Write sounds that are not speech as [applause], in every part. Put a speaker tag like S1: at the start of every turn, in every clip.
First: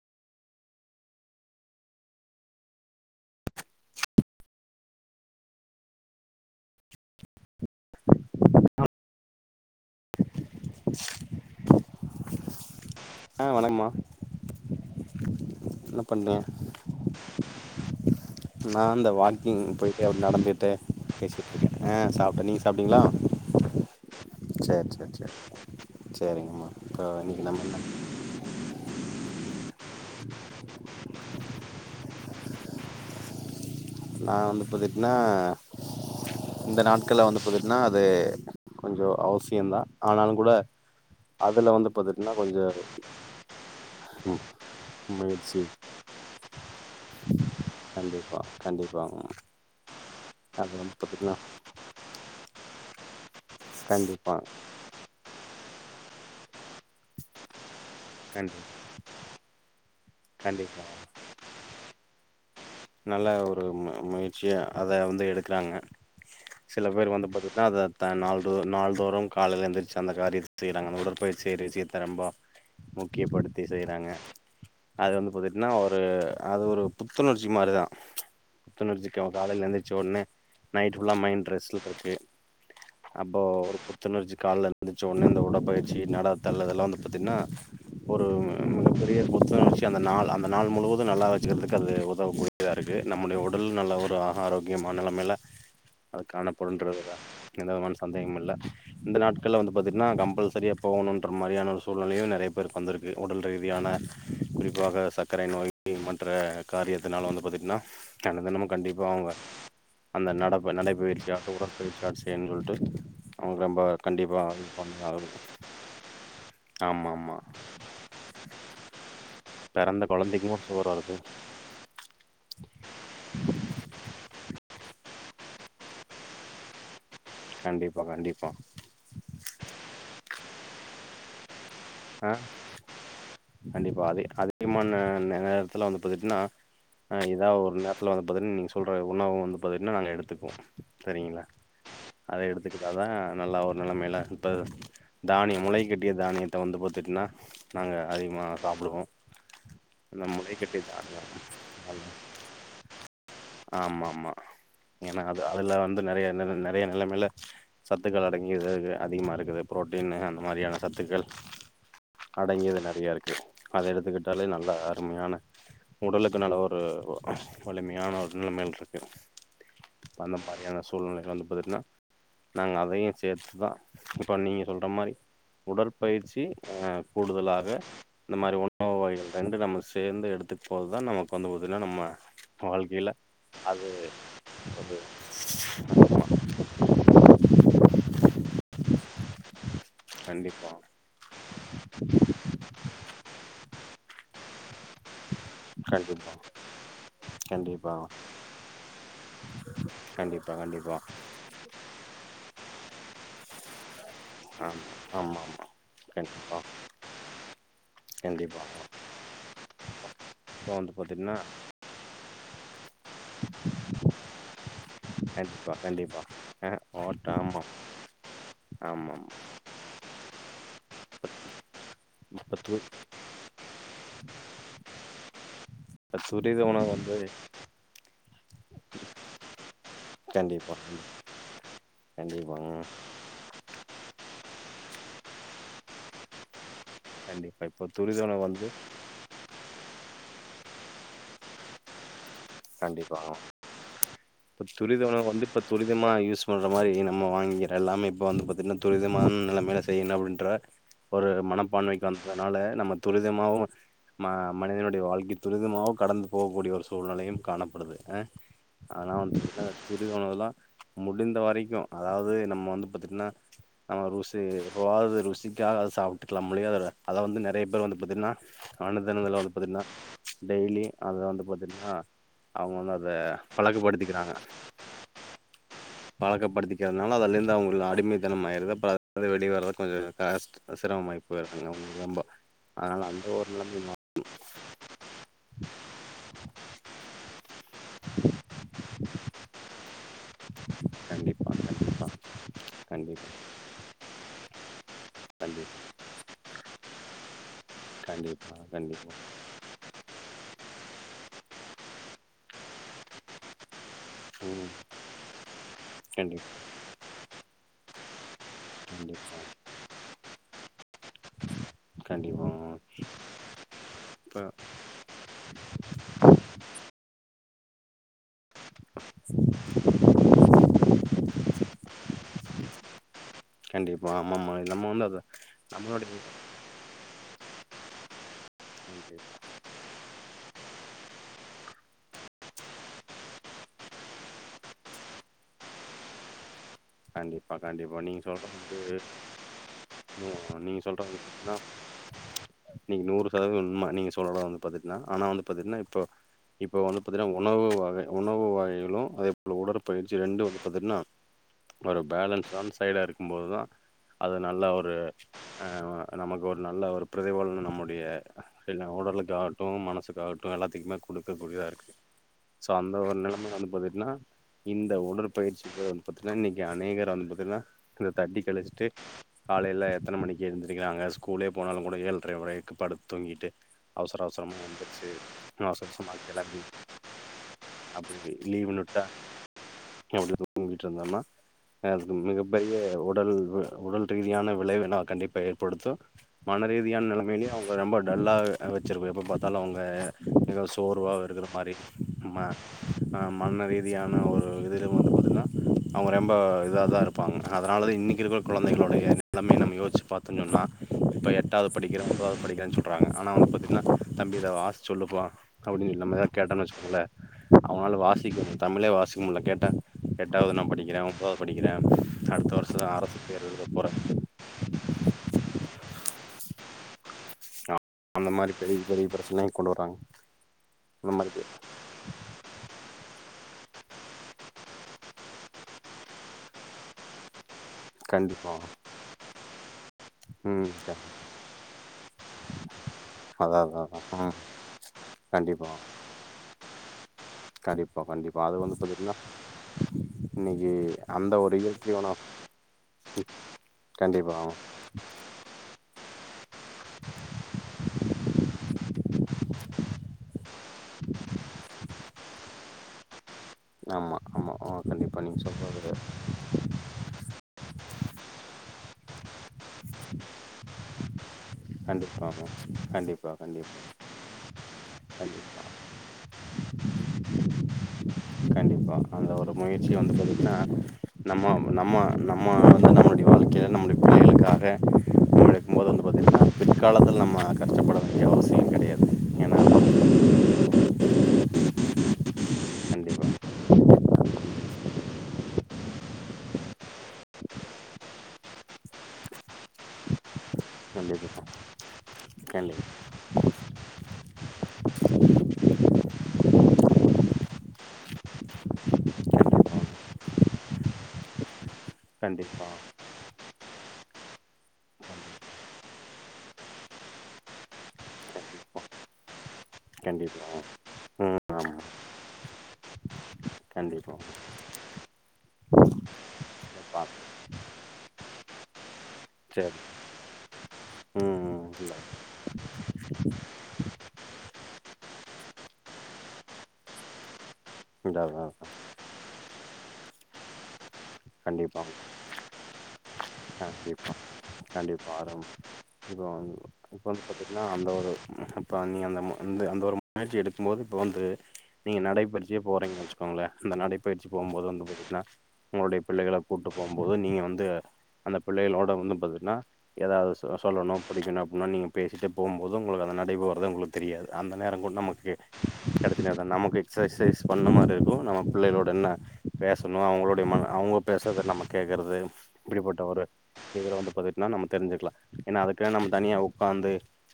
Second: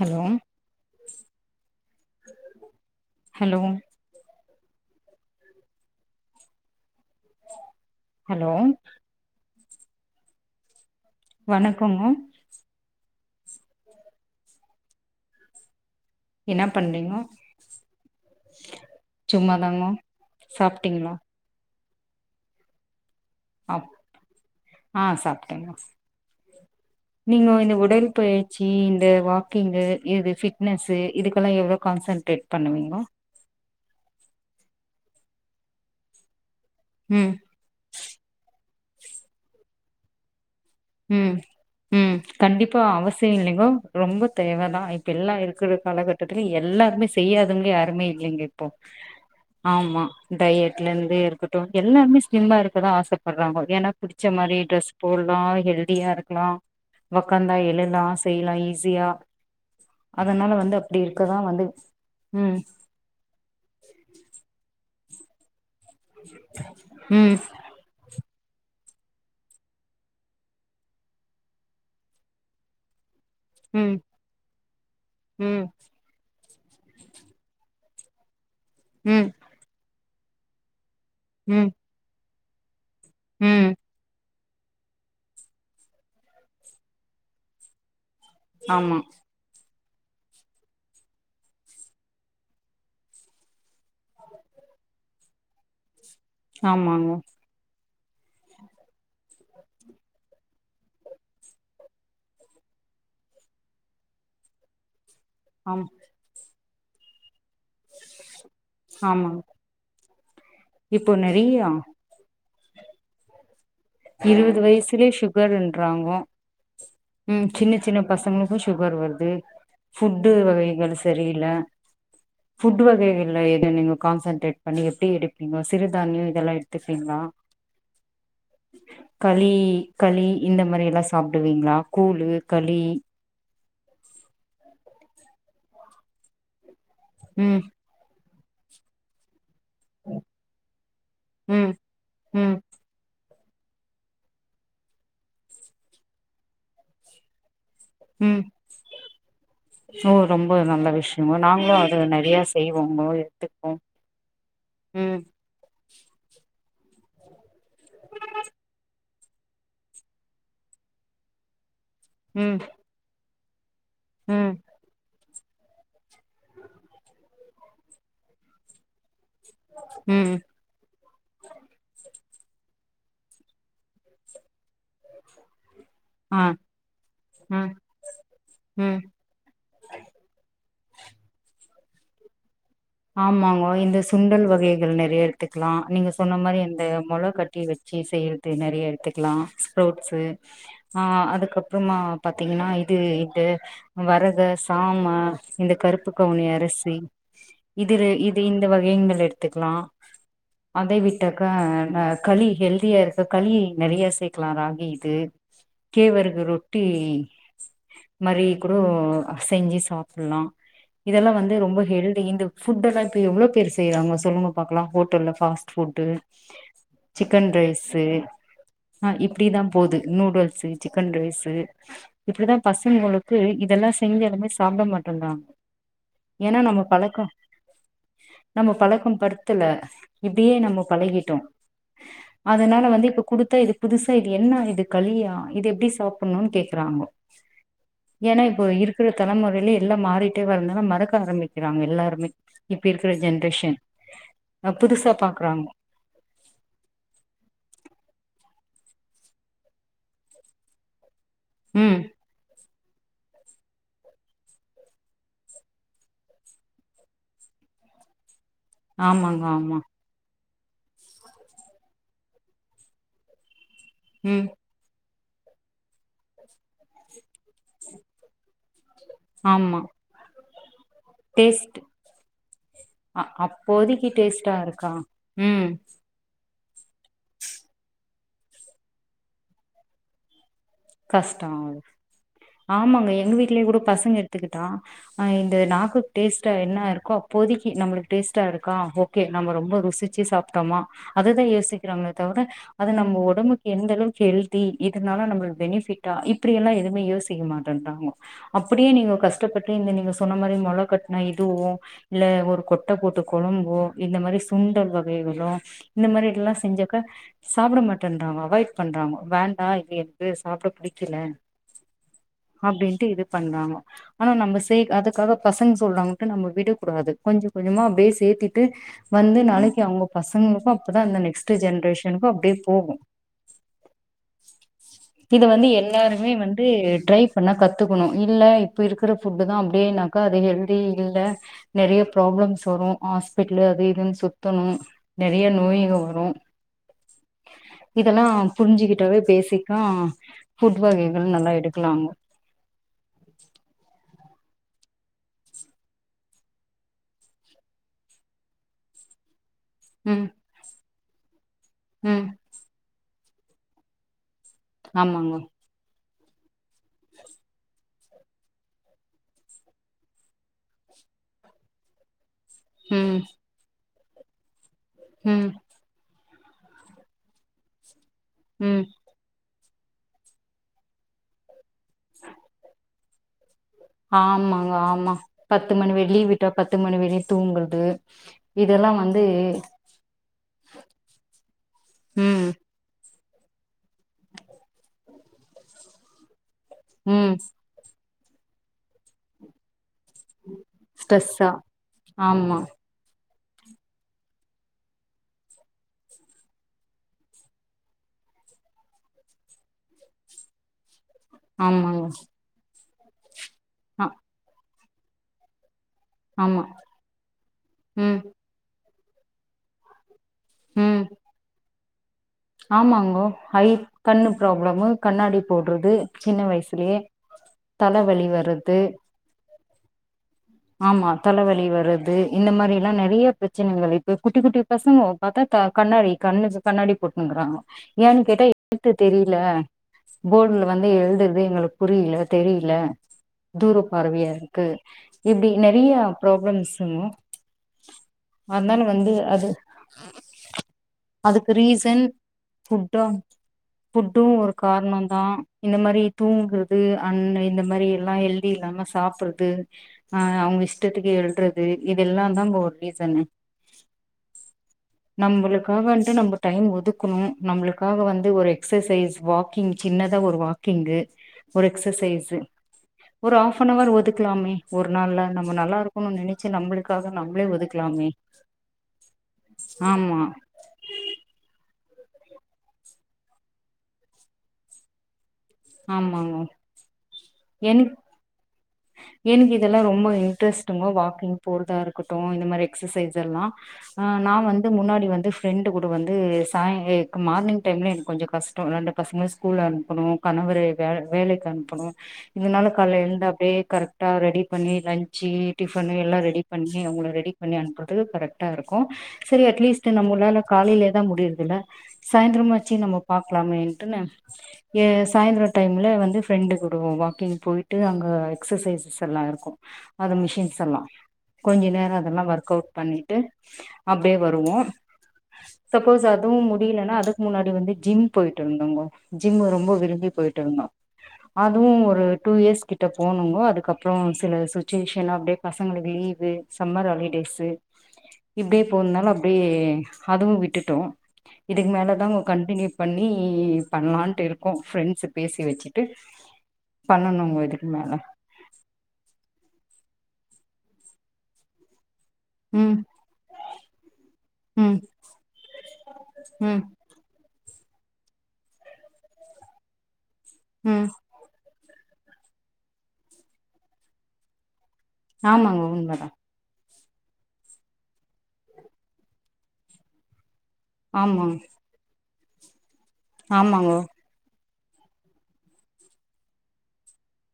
S1: Hello hello hello வணக்கொ
S2: ஆ வணக்கம்மா பண்ணே
S1: என்ன பண்றீங்கோ
S2: நா இந்த வாக்கிங்
S1: சும்மாதாங்கோ
S2: போய்ட்டே அப்டி நடந்துட்டு
S1: சாப்ட்டீங்களா
S2: பேசிட்ருக்க ஆ சாப்ட்டே நீங்க சாப்ட்டீங்ளா
S1: அப் ஆ சாப்ட்டேங்க
S2: சேரிங்கம்மா இப்போ இன்னைக்கு
S1: நீங்க
S2: நம்ம
S1: இந்த
S2: என்ன
S1: உடற்பயிற்சி இந்த வாக் குக்கிங்கு இது ஃபிட்னஸு இதுக்கெல்லா எவ்ளோ கான்சன்ட்ரேட் பண்ணுவீங்கோ
S2: நா வந்து பாத்தீட்னா இந்த நாட்கள்ல
S1: ம்
S2: வந்து பாத்தீட்னா அது கொஞ்சம் அவசியந்தா ஆனாலும் கூட
S1: ம்
S2: அதுல வந்து
S1: ம்
S2: பாத்துட்னா கொஞ்சோ
S1: கண்டிப்பா அவசியம் இல்லைங்கோ ரொம்ப தேவதா இப்ப எல்லாம்
S2: முயற்சி
S1: இருக்கிற காலகட்டத்துல எல்லாருமே செய்யாதுங்க யாருமே
S2: கண்டிப்பா
S1: இல்லைங்க இப்போ
S2: கண்டிப்பாங்க
S1: ஆமா
S2: அது
S1: டயட்ல
S2: வந்து
S1: இருந்து
S2: பாத்துட்னா
S1: இருக்கட்டும் எல்லாருமே ஸ்லிம் ஸ்லிமா இருக்கதா ஆச வர்றாங்கோ ஏன்னா புடிச்ச
S2: கண்டிப்பா
S1: மாரி ட்ரெஸ் போடலாம் ஹெல்தியா இருக்கலாம் உக்காந்தா எழு லாம் செய்லாம்
S2: கண்டிப்பா
S1: ஈஸியா அதனால வந்து
S2: கண்டிப்பா
S1: அப்டி இருக்கதா வந்து ம்
S2: நல்ல ஒரு முயற்சியா அத வந்து எடுக்றாங்க சில பேர் வந்து
S1: ம்
S2: பாத்திட்னா அத நால நாள்தோறும் காலைல எந்திரிச்சு அந்த காரியத்தை செய்றாங்க அந்த உடற்பயிற்சி விசியத்த ரொம்ப முக் முக்கியப்படுத்தி
S1: ம்
S2: செய்றாங்க அது வந்து
S1: ம்
S2: பாத்தீட்னா ஒரு அது ஒரு புத்துணர்ச்சி ஜிம் மாரிதா புத்துணர்ச்சிகாக
S1: ம்
S2: காலைல எந்திரிச்சஒன்னே நைட் ஃபுல்லா மைண்ட்
S1: ம்
S2: ரெஸ்ட்ல இருக்கு அப்போ
S1: ம்
S2: ஒரு புத்துணர்ச்சி கால எந்திரிச்ச உடனே இந்த உடற்பயிற்சி நடத்தல் இதெல்லாம் வந்து பாத்தீங்கன்னா ஒரு
S1: ஆமா
S2: மாதிரியே புத்துணர்ச்சி அந்த நாள் அந்த நாள் முழுவதும் நல்லா வச்சக்கிறதுக்கு அது ஒ க்க கூடியதா இருக்கு நம்முடைய உடல் நல்ல ஒரு ஆக ஆரோக்கியமான நிலைமையில அது
S1: ஆமாங்க
S2: காணப்பன்றதுதா எந்த விதமான சந்தேகம் இல்ல இந்த நாட்கள்ல வந்து பார்த்தீங்கன்னா கம்பல்சரியா போகணும்ன்ற மாதிரியான ஒரு சூழ்நிலையும் நெறைய பேருக்கு வந்திருக்கு உடல் ரீதியான குறிப்பாக சக் கர
S1: ஆம்
S2: நோய்க்கு மற்ற காரியத் நால வந்து பாத்தி னா தென தெனமு கண்டிப்பா அவங்க
S1: ஆமாங்க
S2: அந்த நட
S1: இப்போ
S2: நடைப்பயிற்சியாக
S1: நெறையா
S2: உடற்பயிற்சியாக செய்யணும் [unintelligible]
S1: இருபது
S2: இது பண்ணி
S1: வயசுலயே
S2: ஆகணும்
S1: சுகர்ன்றாங்கோ
S2: ஆமா ஆமா
S1: ம் சின்ன சின்ன பசங்களுக்கும் சுகர் வருது
S2: பெறந்த
S1: ஃபுட்டு
S2: கொழந்தைக்குமு சோறு
S1: வகைகள்
S2: வருது
S1: சரியில்ல ஃபுட் வகைகள்ள எது நீங்க கான்சன்ட்ரேட் பண்ணி எப்டி எடுப்பீங்க சிறுதானியோ இதெல்லா எடுத்துப்பீங்ளா
S2: கண்டிப்பா கண்டிப்
S1: களி களி இந்த மாரி எலாஸ் சாப்டுவீங்ளா கூழு
S2: ஆ
S1: களி
S2: கண்டிப்பா அதே அதிகமான நேரத்துல வந்து பாத்துடிங்னா ஆ இதா
S1: ம்
S2: ஒரு நேரத்துல பதன் நீங்க சொல்ற உணவு வந்து நாங்க எடுத்துகுவோ சரிங்ளா
S1: ம்
S2: அத
S1: ம்
S2: எடுத்துக்கிட்டா தா நல்லா ஒரு நெலமைல இப்ப தானியம் முளை கட்டிய தானியத் த வந்து பாத்திடினா நாங்க
S1: ம்
S2: அதிகமாக சாப்டுவோ
S1: ஓ
S2: இந்த
S1: ரொம்ப
S2: முளைக்கட்டிய
S1: நல்ல
S2: தானிய
S1: விஷயங்க நாங்களு அது
S2: ஆமா
S1: நெறைய செய்வோங்கோ எடுத்துப்போ
S2: ஆமாமா
S1: ம்
S2: ஏனா அது அதுல வந்து நெறையா நெறைய நெலமைல சத்துக்கள் அடங்கிதாக அதிகமா இருக்குது புரோட்டீனு அந்த மாரியான சத்துக்கள்
S1: ம்
S2: அடங்கியது நெறையா இருக்கு அத எடுத்துக்கிட்டாலே
S1: ம்
S2: நல்லா அருமையான உடலுக்கு நல்ல ஒரு வலிமையான ஒரு நிலமைல் இருக்கு அந்த
S1: ம்
S2: மாரியான சூழ்நிலைகள் வந்து பாத்துடிங்னா நாங்க அதையு சேத்துதா இப்ப நீங்க சொல்ற மாரி உடற்
S1: ஆ
S2: பயிற்சி கூடுதலாக
S1: ம்
S2: இந்த மாரி
S1: ம்
S2: உணவு வகைகள் ரெண்டு நமக்கு சேந்து எடுத்துக்போது தா நமக்கு வந்து அதெலா நம்ப
S1: ஆமாங்க இந்த சுண்டல் வகைகள்
S2: ஒரு
S1: நெறைய எடுத்துக்லா நீங்க சொன்ன மாரி அந்த மொள கட்டி வெச்சி செய்யறது நெறையா எடுத்துக்லா ப்ரூட்ஸு
S2: கண்டிப்பா
S1: ஆஹ் அதுக்கப்றமா பாத்தீங்கன்னா இது எஃகு வரக சாம இந்த கருப்பு
S2: கண்டிப்பா
S1: கவுனி அரிசி
S2: கண்டிப்பா
S1: இதுரு இது இந்த வகைங்கள் எடுத்துக்கலா
S2: கண்டிப்பா கண்டிப்பா
S1: அதை விட்டாக்க களி ஹெல்தியா இருக்க களி நெறையா சேக்கலா
S2: ஆமா
S1: ராகி இது
S2: ஆமா ஆமா
S1: கேழ்வரகு
S2: கண்டிப்பா
S1: ரொட்டி மரி
S2: கண்டிப்பா
S1: குடோ செஞ்சி சாப்புலா
S2: இப்ப வந்து
S1: இதெல்லா
S2: பாத்தீங்கன்னா
S1: வந்து ரொம்ப ஹெல்தி ஃபுட்டெல்லா க்கு எவ்ளோ பேர் செய்றாங்க சொல்லுங்க பாக்லா ஹோட்டெல்ல ஃபாஸ்ட்
S2: கண்டிப்பா
S1: ஃபுட்டு
S2: கண்டிப்பா ஆ ஓட்ட
S1: சிக்கன்
S2: ஆமா
S1: ரைஸு அ
S2: ஆமா ஆமா
S1: இப்டிதா போது நூடல்ஸு சிக்கன் ரைஸு இப்டிதா
S2: இப்ப து
S1: பசங்களுக்கு இதெல்லா செஞ்சாலுமே சாப்ட மாட் மட்டுதா
S2: அ துரித உணவு வந்து
S1: நம்ப பழக்கோ படுத்துல இப்டியே
S2: கண்டிப்பா
S1: நம்ப
S2: கண்டிப்பா
S1: பழகிட்டோ
S2: கண்டிப்பாங்க
S1: அதனால வந்து இப்ப குடுத்தா இது புதுஸ் த இது என்னா இது களியா இது எப்டி சாப்புணுனு கேக் குறாங்கோ
S2: கண்டிப்பா இப்ப துரித உணவு
S1: ஏன்னா இப்போ
S2: வந்து
S1: இருக்கிற தலமொறய்லே எல்லாம் மாறிட்டே வரனால மறக்க ஆரம்பிக்கிறாங்க எல்லாருமே இப்ப இருக்கிற
S2: கண்டிப்பா
S1: ஜென்ரேஷன்
S2: இப்ப துரித
S1: புதுசா
S2: உணவு வந்து இப்ப
S1: பாக்குறாங்க
S2: துரிதமா யூஸ் பண்ற மாரி நம்ம வாங்கி எல்லாமே இப்ப வந்து து பத்தினா துரிதமான நெலமைய்ல செய்யணு அப்டின்ற ஒரு
S1: ம்
S2: மனப்பான்மைக்கு வந்ததுனால நம்ம துரிதமாவும் ம மனிதனுடைய வாழ்க்கை துரிதமாவு கடந்து போகக்கூடிய ஒரு சூழ்நிலையும் காணப்படுது அ அதனா வந்து
S1: ஆமாங்க ஆமா
S2: [unintelligible] ச் முடிந்த வரைக்கு அதாவுது நம்ம வந்து பாத்தீட்ன்னா நம்ம
S1: ம்
S2: [unintelligible] ருசிக்காக அத சாப்புட்டுக்கலாம் முழிய அத அத வந்து நறைய பேர் வந்து பாத்தீங்ன்னா [unintelligible] எல்லா வந்து
S1: ஆமா
S2: பாத்தீன்னா டெய்லி அத வந்து
S1: டேஸ்ட்
S2: பாத்தீட்ன்னா அவுங்க வந்து அத
S1: போதிக்கி
S2: பழக்கப்படுத்திக்கிறாங்க
S1: டேஸ்டா இருக்கா ம்
S2: பழக்கப்படுத்திக்கிறதுனால அதலேருந்து அவுங்களுக்கு அடிமைத்தனம் ஆயிர்து அப்பறம் அதாவது வெளியேவர கொஞ்ச காஷ்ட்
S1: கஷ்ட ஆவு
S2: அதனால
S1: ஆமாங்க
S2: அந்த
S1: எங்க
S2: ஒரு
S1: வீட்லயே கூடோ
S2: நிலைமை மா
S1: பசங்க எடுத்துக்கிட்டா அ இந்த நாக்கு டேஸ்ட்டா என்ன இருக்கோ அப்போதிக்கி கி நம்மளுக்கு டேஸ்ட்டா இருக்கா ஓகே நம்ப ரொம்ப ருசிச்சி சாப்ட்டோமா அததுதான்
S2: கண்டிப்பா
S1: யோசிக்கிறாங்கள தவிர அது நம்ம
S2: கண்டிப்பா
S1: ஒடம்புக்கு எந்த அளவு ஹெல்தி இதனால
S2: கண்டிப்பா
S1: நம்ப டா இப்டியெல்லா எதுமே யோசிக்க மாட்
S2: கண்டி
S1: டன்டாங்கோ
S2: கண்டிப்பா
S1: அப்டியே
S2: கண்டிப்பா
S1: நீங்கோ கஷ்டப்பட்டு இந்த நீங்க சொன்ன மாரி மொள கட் நா இதுவோ இல்ல ஒரு கொட்ட போட்டு கொழம்போ இந்த மாரி
S2: ம்
S1: சுண்டல் வகைகளு இந்த மாரி
S2: கண்டிப்
S1: இதல்லா செஞ்சாக்க சாப்ட மாட் [unintelligible] அவாய்ட் பண்றாங்கோ
S2: கண்டிப்பா
S1: வேண்டா இது எது சாப்ட புடிக்கல
S2: கண்டிப்பா
S1: அப்டின்ட்டு இது பண்றாங்கோ ஆனா
S2: இப்ப
S1: நம்ம செய் அதுக்காக பசங்க சொல்றாங்கட்டு நம்ம விட கூடாது கொஞ்சோ கொஞ்சமா அப்டியே சேர்த்திட்டு வந்து நாளைக்கி அவுங்க பசங்களுக்கு அப்பதான் அந்த நெக்ஸ்ட் ஜென்ரேஷனுக்கு அப்டியே போகு
S2: கண்டிப்பா ஆமாம்மா
S1: இத வந்து எல்லாருமே வந்து ட்ரை பண்ண கத் கத்துக்கணு இல்ல இப் இப்ப இருக்குற ஃபுட்டு தான் அப்டியே ந க அது ஹெல்தி இல்ல நெறைய ப்ராப்ளம்ஸ் வரும் ஹாஸ்பிட்லு அது இதுன்னு சுத்தணு நெறைய நோய்க வரு
S2: கண்டிப்பா கண்டிப்பா நீங்க
S1: இதெல்லா
S2: சொல்றது வந்து
S1: புரிஞ்சுக்கிட்டாவே பேசிக்கா
S2: நீங்க
S1: ஃபுட்
S2: நீங்க சொல்ற
S1: வகைகள் நல்லா
S2: உண்மதா,
S1: எடுக்கலாங்க
S2: நீங்க நூறு சதவீதம் உண்ம நீங்க சொல்றதுலா வந்து பாத்துட்டீங்னா ஆனா வந்து பாத்துட்டீங்னா இப்போ இப்போ வந்து பாதீங்கனா உணவு வகை உணவு வகைகளு அதேபோ ல உடற்பயிற்சி
S1: ம்
S2: ரெண்டு வந்து பாத்துட்டீங்னா ஒரு
S1: ம்
S2: பேலன்ஸான சைடா இருக் கும்போதுதா அது நல்ல ஒரு
S1: ஆமாங்க
S2: ஆ நமக்கு ஒரு நல்ல ஒரு பிரதிபலன நம்முடைய இல்ல உடலுக்காகட்டு மனசுக்காகட்டு எல்லாத்துக்மே குடுக்கக் கூடியதா இருக்கு சோ அந்த ஒரு
S1: ம்
S2: நெலம [unintelligible] னா இந்த
S1: ம்
S2: உடற்பயிற்சி வந்து [inaudible] இன்னக்கி அநேகர வந்து பாத்தீங்னா தட்டி
S1: ம்
S2: கழிச்சிட்டு காலைல எத்தன மணிக்கி எந்திரிக்கிறாங்க ஸ்கூலே போனாலு கூட ஏழ்ற வரைக்கு படுத் தூங்கிட்டு அவசர அவசரமா
S1: ஆமாங்க
S2: எந்திரிச்சு
S1: ஆமா பத்து
S2: அவசர
S1: மணி வெர்
S2: அவசரமா
S1: லீவ் விட்டா
S2: கெளம்பி
S1: பத்து மணி வெரியு தூங்கற்து
S2: அப்டி லீவுன்னு
S1: இதெல்லா
S2: விட்டா
S1: வந்து
S2: லாம [unintelligible]
S1: ம்
S2: மிகப் பெரிய உடல் உடல் ரீதியான விளைவு என்னாவு கண்டிப்பா ஏற்படுத்து மனரீதியான
S1: ம்
S2: நெலமைலியு அவங்க ரொம்ப டல்லாவே வெச்சிற்ப எப்பப் பாத்தாலு அவுங்க எதாவ் சோர்வா இருக்குற
S1: ஸ்ட்ரெஸ்ஸா
S2: மாரி ஆமா ஆ மன ரீதியான ஒரு இதுல வந்து பாத்தீனா அவ்ங்க ரொம்ப இதாதா இருப்பாங்க அதனால தா இன்னிக்கி இருக்ற கொழந்தைகளோடைய நிலமைய நம்ம யோசிச்சு பாத்தோண் சொன்னா இப்ப எட்டாவ்து படிக்கிற
S1: ஆமாங்க
S2: ஒம்பதாவ்து படிக்கிறன் சொல் றாங்க ஆனா அவன பாத்தி னா
S1: ஆ
S2: தம்பி இத வாஸ் சொல்லுப்பா அப்டி நம்ம எதா கேட்டனு
S1: ஆமா
S2: வச்சுக்கோங்களே அவனால
S1: ம்
S2: வாசிக்க தமிழே வாசி முல்ல கேட்டா எட்டாவ்து நா படிக்கிற
S1: ம்
S2: ஒம்தாது படிக்கிற
S1: ஆமாங்கோ ஐ கண்ணு ப்ராப்ளமு கண்ணாடி போட்றது சின்ன வயசுலயே தல வலி
S2: அந்த மாரி பெரிய
S1: வர்றது
S2: பெரிய பிரச்சனைய கொண்டு வராங்
S1: ஆமா தலவலி வர்றது இந்த மாரில்லா நறைய ப்ரச் ச்சினுங்கு இப்பு குட்டி குட்டி பசங்கோ பாத்தா கண்ணாடி கண்ணுச்சு கண்ணாடி போட்னுக்குறாங்கோ ஏன்
S2: கண்டிப்பா
S1: கேட்டா [inaudible] தெரில போர்ல
S2: ம்
S1: வந்து எழுதுற்து எங்ளுக்கு புரில தெரில
S2: அதா
S1: தூர
S2: அதா அதா
S1: பார்வியா
S2: ம்
S1: இருக்கு இப்டி
S2: கண்டிப்பா
S1: நெரியா ப்ராப்லம்ஸ்ங்கோ
S2: கண்டிப்பா கண்டிப்பா அது வந்து பாத்தீன்னா
S1: அது
S2: இன்னிக்கு அந்த
S1: அதுக்கு
S2: ஒரு
S1: ரீசன்
S2: இயற்கையான
S1: ஃபுட்டா ஃபுட்டு
S2: கண்டிப்பா
S1: ஒரு காரணந்தா இந்த மாரி தூங்று து அன் அ இந்த மாரி எல்லா எல் இது இல்லாம சாப்றது ஆ அவுங்க இஷ்டத்துக்கு எழ்றது இதெல்லாதா ஒரு ரீசன்
S2: ஆமா ஆமா ஆ கண்டிப்பா நீங்க
S1: நம்முளுக்காக
S2: சொல்றது
S1: வந்ட்டு நம்ம டைம் ஒதுக்கணு நம்முளு க்காக வந்து ஒரு எக்சசைஸ் வாக்கிங் சின்னதா ஒரு வாக்கிங்கு ஒரு
S2: கண்டிப்பா
S1: எக்சசைஸு
S2: ஆமா. கண்டிப்பா
S1: ஒரு
S2: கண்டிப்பா
S1: ஹாஃபனவர் ஒதுக்கலாமே ஒரு நாள்ல நம்ம
S2: கண்டிப்பா
S1: நல்லா இருக்கணுன்னு நெனைச்சு நம்புளுக்காக நம்மளே ஒதுக்கலாமே
S2: கண்டிப்பா அந்த ஒரு முயற்சி வந்து
S1: ஆமா
S2: பாத்தீங்கன்னா, நம்ம நம்ம நம்ம வந்து நம்பளுடைய வாழ்க்கைல நம்முடைய புள்ளைங்களுக்காக
S1: ஆமாங்க
S2: நம்ம
S1: எனக்
S2: கஷ்டப்பட வேண்டிய அவசியம் கெடையாது.
S1: எனக்கு
S2: ஏன்னா
S1: இதெல்லா ரொம்ப இன்ட்ரெஸ்ட்ங்க வாக்கிங் போறதா இருக்கு ட்டு இந்த மாரி எக்ஸசைஸ்
S2: கண்டிப்பா,
S1: எல்லா நா வந்து முன்னாடி வந்து ஃப்ரெண்டு கூட வந்து சாயி மார்னிங் டைமில எனக்கு கொஞ்சோ கஷ்டோ ரெண்டு பசங்கலயு ஸ்கூல்ல அனுப்பணு கணவர வே
S2: கண்டிப்பா,
S1: வேலைக்கு அனுப்பணு இதனால
S2: கண்டிப்பா,
S1: கால ஏண்டா துவே கரெக்ட்டா ரெடி பண்ணி லஞ்ச்சு டிஃபனு எல்லா ரெடி பண்ணி அவுங்கள ரெடி பண்ணி அனுப்றது கரெக்ட்டா இருக்கு செரி அட்லீஸ்ட் நம்முளால காலிலதா முடியர்தில்ல
S2: கண்டிப்பா, கண்டிப்பா,
S1: சாய்ந்தரமாச்சு நம்ப பாக்லாமேண்ட் ஏஸ் சாய்ந்தர டைமில்ல வந்து ஃப்ரெண்டு கூட வாக்கிங் போயிட்டு அங்க எக்ஸசைஸ் எல்லா இருக்கு
S2: கண்டிப்பா,
S1: அது மிஷின்ஸ்
S2: கண்டிப்பா.
S1: எல்லா
S2: ம்.
S1: கொஞ்ச
S2: ஆமா.
S1: நேர அதெல்லா ஒர்க் அவுட் பண்ணிட்டு
S2: கண்டிப்பா.
S1: அப்டியே வருவோ சப்போஸ் அதுவு முடியலனா
S2: கண்டிப்பா.
S1: அதுக்கு முன்னாடி வந்து ஜிம் போய்ட்டு இருந்தங்கோ ஜிம் ரொம்ப
S2: சரி.
S1: விரும்பி போய்ட்டு இருந்தோ
S2: ம்.
S1: அதுவு
S2: இல்ல.
S1: ஒரு டூ இயர்ஸ் கிட்ட போணுங்கோ அதுக்கப்றோ சில சுச்சுவேஷன் அப்டியே பசங்ளுக்கு லீவு சம்மர் ஹாலிடேஸு
S2: இல்ல அதான்
S1: இப்டே
S2: அதான்.
S1: போன்னால அப் ரி அதுவு விட்டுட்டோ இதுக்மேல
S2: கண்டிப்பாங்க.
S1: தா உங் கண்டிநியூ பண்ணி இ பண்ணலாட் இருக்கோ ஃப்ரெண்
S2: வாரோ இப்ப வந் இப்ப வந்து
S1: பண்ணனுங்கோ
S2: பாத்தீங்னா
S1: இதுக்கு
S2: அந்த
S1: மேல
S2: ஒரு இப்ப நீங் அந்த ம் அந் அந்த ஒரு முயற்சி எடுக்கும்போது இப்ப வந்து நீங்க நடைபயிற்சியே
S1: ம்
S2: போறீங்க வச்சுக்கோங்ளே அந்த நடைபயிற்சி போகும்போது
S1: ம்
S2: வந்து பாத்தீங்னா உங்களுடைய பிள்ளைகள
S1: ம்
S2: கூட்டு போகும்போது நீங்க வந் அந்த பிள்ளைகளோட வந்து பாத்தீங்னா எதாவ்து சொ
S1: ம்
S2: சொல்லணு புடிக்கணு அப்டினா நீங் பேசிட்டே போம்போது உங்களுக்கு அத நடைப்பு வர்றது உங்களுக்கு தெரியாது அந்த நேரொ கூட்னா முக்கே
S1: ஆமாங்கோ உண்மதா
S2: கடசி [unintelligible] சைஸ் சைஸ் பண்ண மாரி இருக்கு நம்ம பிள்ளைகளோட என்ன பேசணோ அவுங்களோ முடியுமான் அவுங்க
S1: ஆமா
S2: பேசற்து நம்மக் கேக்குறது இப்டிப்பட்ட ஒரு
S1: ஆமாங்கோ
S2: இதுல வந்து பாத் னா நம்ம தெரிஞ்சுக்லா ஏனா அதுக்குன் நம்ம தனியா உக்காந்து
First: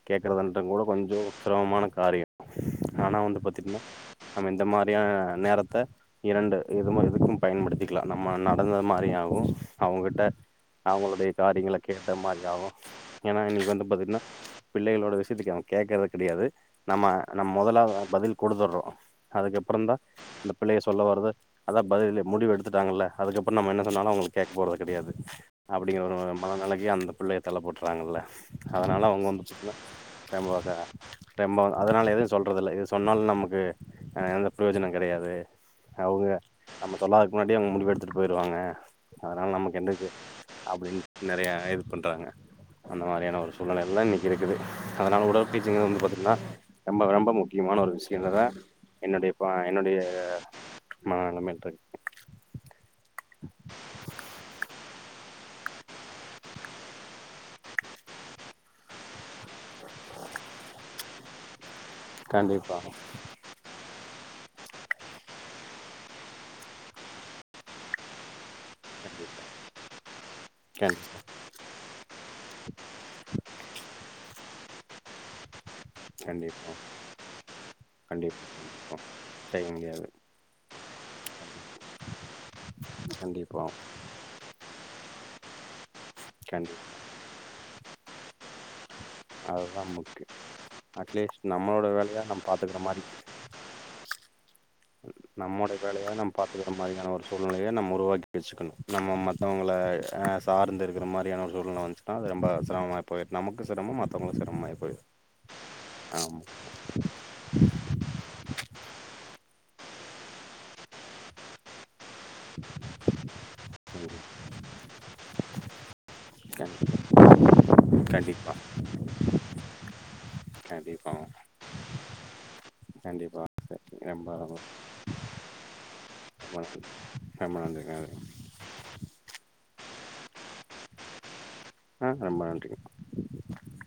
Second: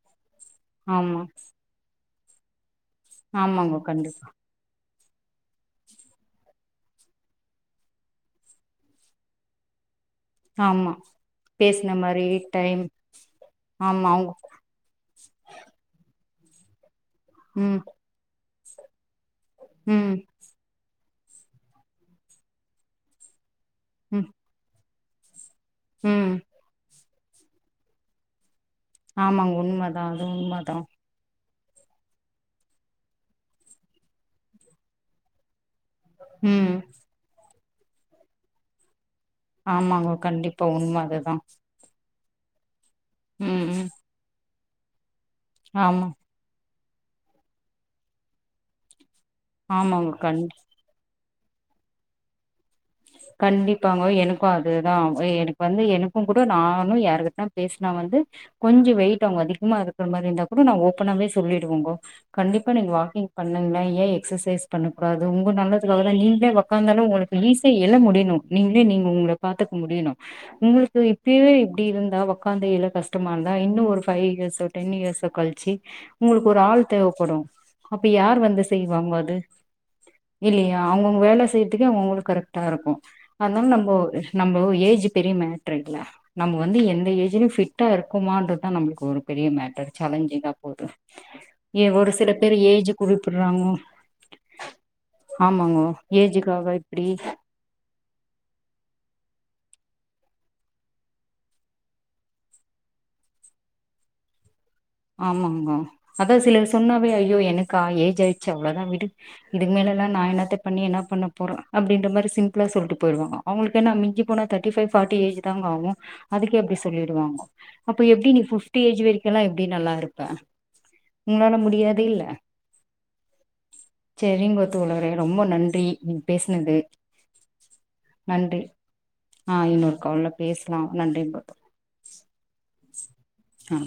S2: கே [unintelligible] கூடொ கொஞ்சோ
S1: ஆமா
S2: சிரமமான காரியொ ஆனா வந்து
S1: ஆமாங்கோ
S2: பாத்தீங்னா
S1: கண்டிப்பா
S2: நம்ம இந்த மா ரியா நேரத்த இரண்டு எதுமோ எதுக்கும் பயன்படுத்திக்லா நம்ம நடந்த மாரியாவு அவுங்கட் ட
S1: ஆமா
S2: அவுங்களுடைய காரியங்கள
S1: பேசுன
S2: கேட்ட
S1: மாரி
S2: மாரியாவு
S1: டைம்
S2: ஏன்னா இன்னக்கி வந்து
S1: ஆமா
S2: பாத்தீங்னா
S1: அவுங்க
S2: பிள்ளைகளோட விஷயத்துக்கு அவுங் கேக்றத கெடையாது நம்ம நா
S1: ம்
S2: மொதலா பதில் குடுத்துர்றோ அதுக்கப்றந்தா
S1: ம்
S2: இந்த பிளேஸ் சொல்ல வர்றத அதா பதிலிலே முடிவெடுத்துட்டாங்கல்ல அதுக்கப் ப என்ன சொன்னாலு
S1: ம்
S2: அவுங்களுக் கேக் போறது கெடையாது அப்டிங்கற ஒரு
S1: ம்
S2: மனநெலக்கி அந்தப் பிள்ளைய தள்ளப்பட்றாங்கல்ல அதனால அவுங்க வந்து
S1: ஆமாங்க உண்மதா அது
S2: பாத்தீனா
S1: உண்மதா
S2: [inaudible] ரெம்பொ அதுனால எதுவு சொல்றதில்ல இது சொன்னால் நமக்கு ஆ எந்த ப்ரயோஜனங் கடையாது அவுங்க
S1: ம்
S2: நம்ம சொல்லாததக் முன்னா டியே அவுங்க முடிவு எடுத்துட்டு போயிருவாங்க அதனால நமக்கு எந்த கெ
S1: ஆமாங்க கண்டிப்பா உண்ம அதுதா
S2: அந்த மாரியான ஒரு
S1: ம் ம்
S2: சூழ்நிலைல இன்னக்கி இருக்குது அத்னால ஊ [unintelligible] டீச்சிங்கு வந்து
S1: ஆமா
S2: பாத்துட்டீங்னா ரொம்பக ரொம்ப முக்கியமான ஒரு விஷ்யலதா என்னோடைய ப என்னோடைய
S1: ஆமாங்க கண்
S2: ம [unintelligible]
S1: கண்டிப்பாங்கோ எனக்கு அதுதா எனக்கு வந்து எனக்குன் கூட நானு யாருகிட்ட பேசினா வந்து கொஞ்சோ வெயிட் அவுங்க அதிகமா இருக்கிற மாரி இருந்தா கூட நா ஓப்பனாவே சொல்லிடுவோங்கோ கண்டிப்பா நீங்க வாக்கிங் பண்ணங்ளே ஏ எக்ஸசைஸ் பண்ணகூடாது உங்க நல்லதுக்காகதா நீங்ளே ஒக்காந்தாலு உங்களுக்கு ஈஸி எழ முடியணு நீங்ளே நீங்க உங்கள
S2: கண்டிப்பா
S1: பாத்துக்க முடியணு உங்ளுக்கு
S2: கண்டிப்பா
S1: இப்பயே இப்டி இருந்தா ஒக்காந்து எழ கஷ்டமா இருந்தா இன்னு ஒரு ஃபைவ் இயர்ஸோ டென் இயர்ஸோ கழ்ச்சி உங்களுக்கு ஒரு
S2: கண்டிப்பா
S1: ஆள் தேவைப்படும் அப்ப
S2: கண்டிப்பா
S1: யார் வந்து
S2: கண்டிப்பா
S1: செய்வாங்க அது
S2: செய்ய முடியாது
S1: இல்லையா அவுங்கவுங்க வேல செய்யறதுக்கு அவுங்கவுங்களு கரெ இருக்கு அதனால
S2: கண்டிப்பா
S1: நம்ம நம்மோ ஏஜ் பெரிய மேட்ருல்ல நம்ம வந்து
S2: கண்டிப்பா
S1: எந்த ஏஜ்லயு ஃபிட் டா இருக்குமான்றதுதா நம்ளுக்கு ஒரு பெரிய
S2: அதுதா
S1: மேட்டர்
S2: முக்கிய
S1: சேலஞ்சிங்கா போது
S2: அட்லீஸ்ட்
S1: ஏ
S2: நம்மளோட
S1: ஒரு
S2: வேலையா
S1: சில
S2: நம்ம
S1: பேரு
S2: பாத்துக்கிற
S1: ஏஜ்
S2: மாரி
S1: குறிப்பிடுறாங்கோ ஆமாங்க ஏஜுக்காக இப்டி
S2: நிலைய நம்ம உருவாக்கி வெச்சுக்கணு நம்ம மத்தவங்கள அ சார்ந்து இருக்கிற மாரியான ஒரு சூழ்நிலை வந்துச்சுனா ரொம்ப சிரமமா போயிரு நமக்கு சிரமோ மத்தவங்களுக்கு சிரமம் ஆயிரு
S1: ஆமாங்கோ அதா சிலர் சொன்னாவே ஐயோ எனக்கா ஏஜ் ஆயிடுச்சு அவ்ளோதா விடு இதுக்கு மேல எல்லா நா என்னத்த பண்ணி என்ன பண்ண போறோ அப்டின்ற மாரி சிம்பிள்ளா சொல்ட்டு போய்டுவோ அவங்களுக்கென்ன
S2: ம்
S1: மிஞ்சி போனா தேர்டி ஃபைவ் ஃபார்ட்டி ஏஜ் தாங்க ஆகு அதுக்கே
S2: கண்
S1: அப்படி சொல்லிடுவாங்கோ அப்ப எப்படி நீ
S2: கண்டிப்பா
S1: ஃபிப்டி ஏஜ் வரைக்கு எல்லா ல்லா இருப்ப
S2: கண்டிப்பா
S1: உங்களால முடியாது இல்ல
S2: கண்டிப்பா ரொம்ப
S1: செரிங்கத்
S2: ரொம்ப
S1: தோழரே ரொம்ப நன்றி நீங் பேசினது
S2: நன்றி ரொம்ப நன்றி
S1: நன்றி ஆ இன் [unintelligible] பேசலா நன்றி தோழரே
S2: ஆ ரொம்ப நன்றி
S1: ஆ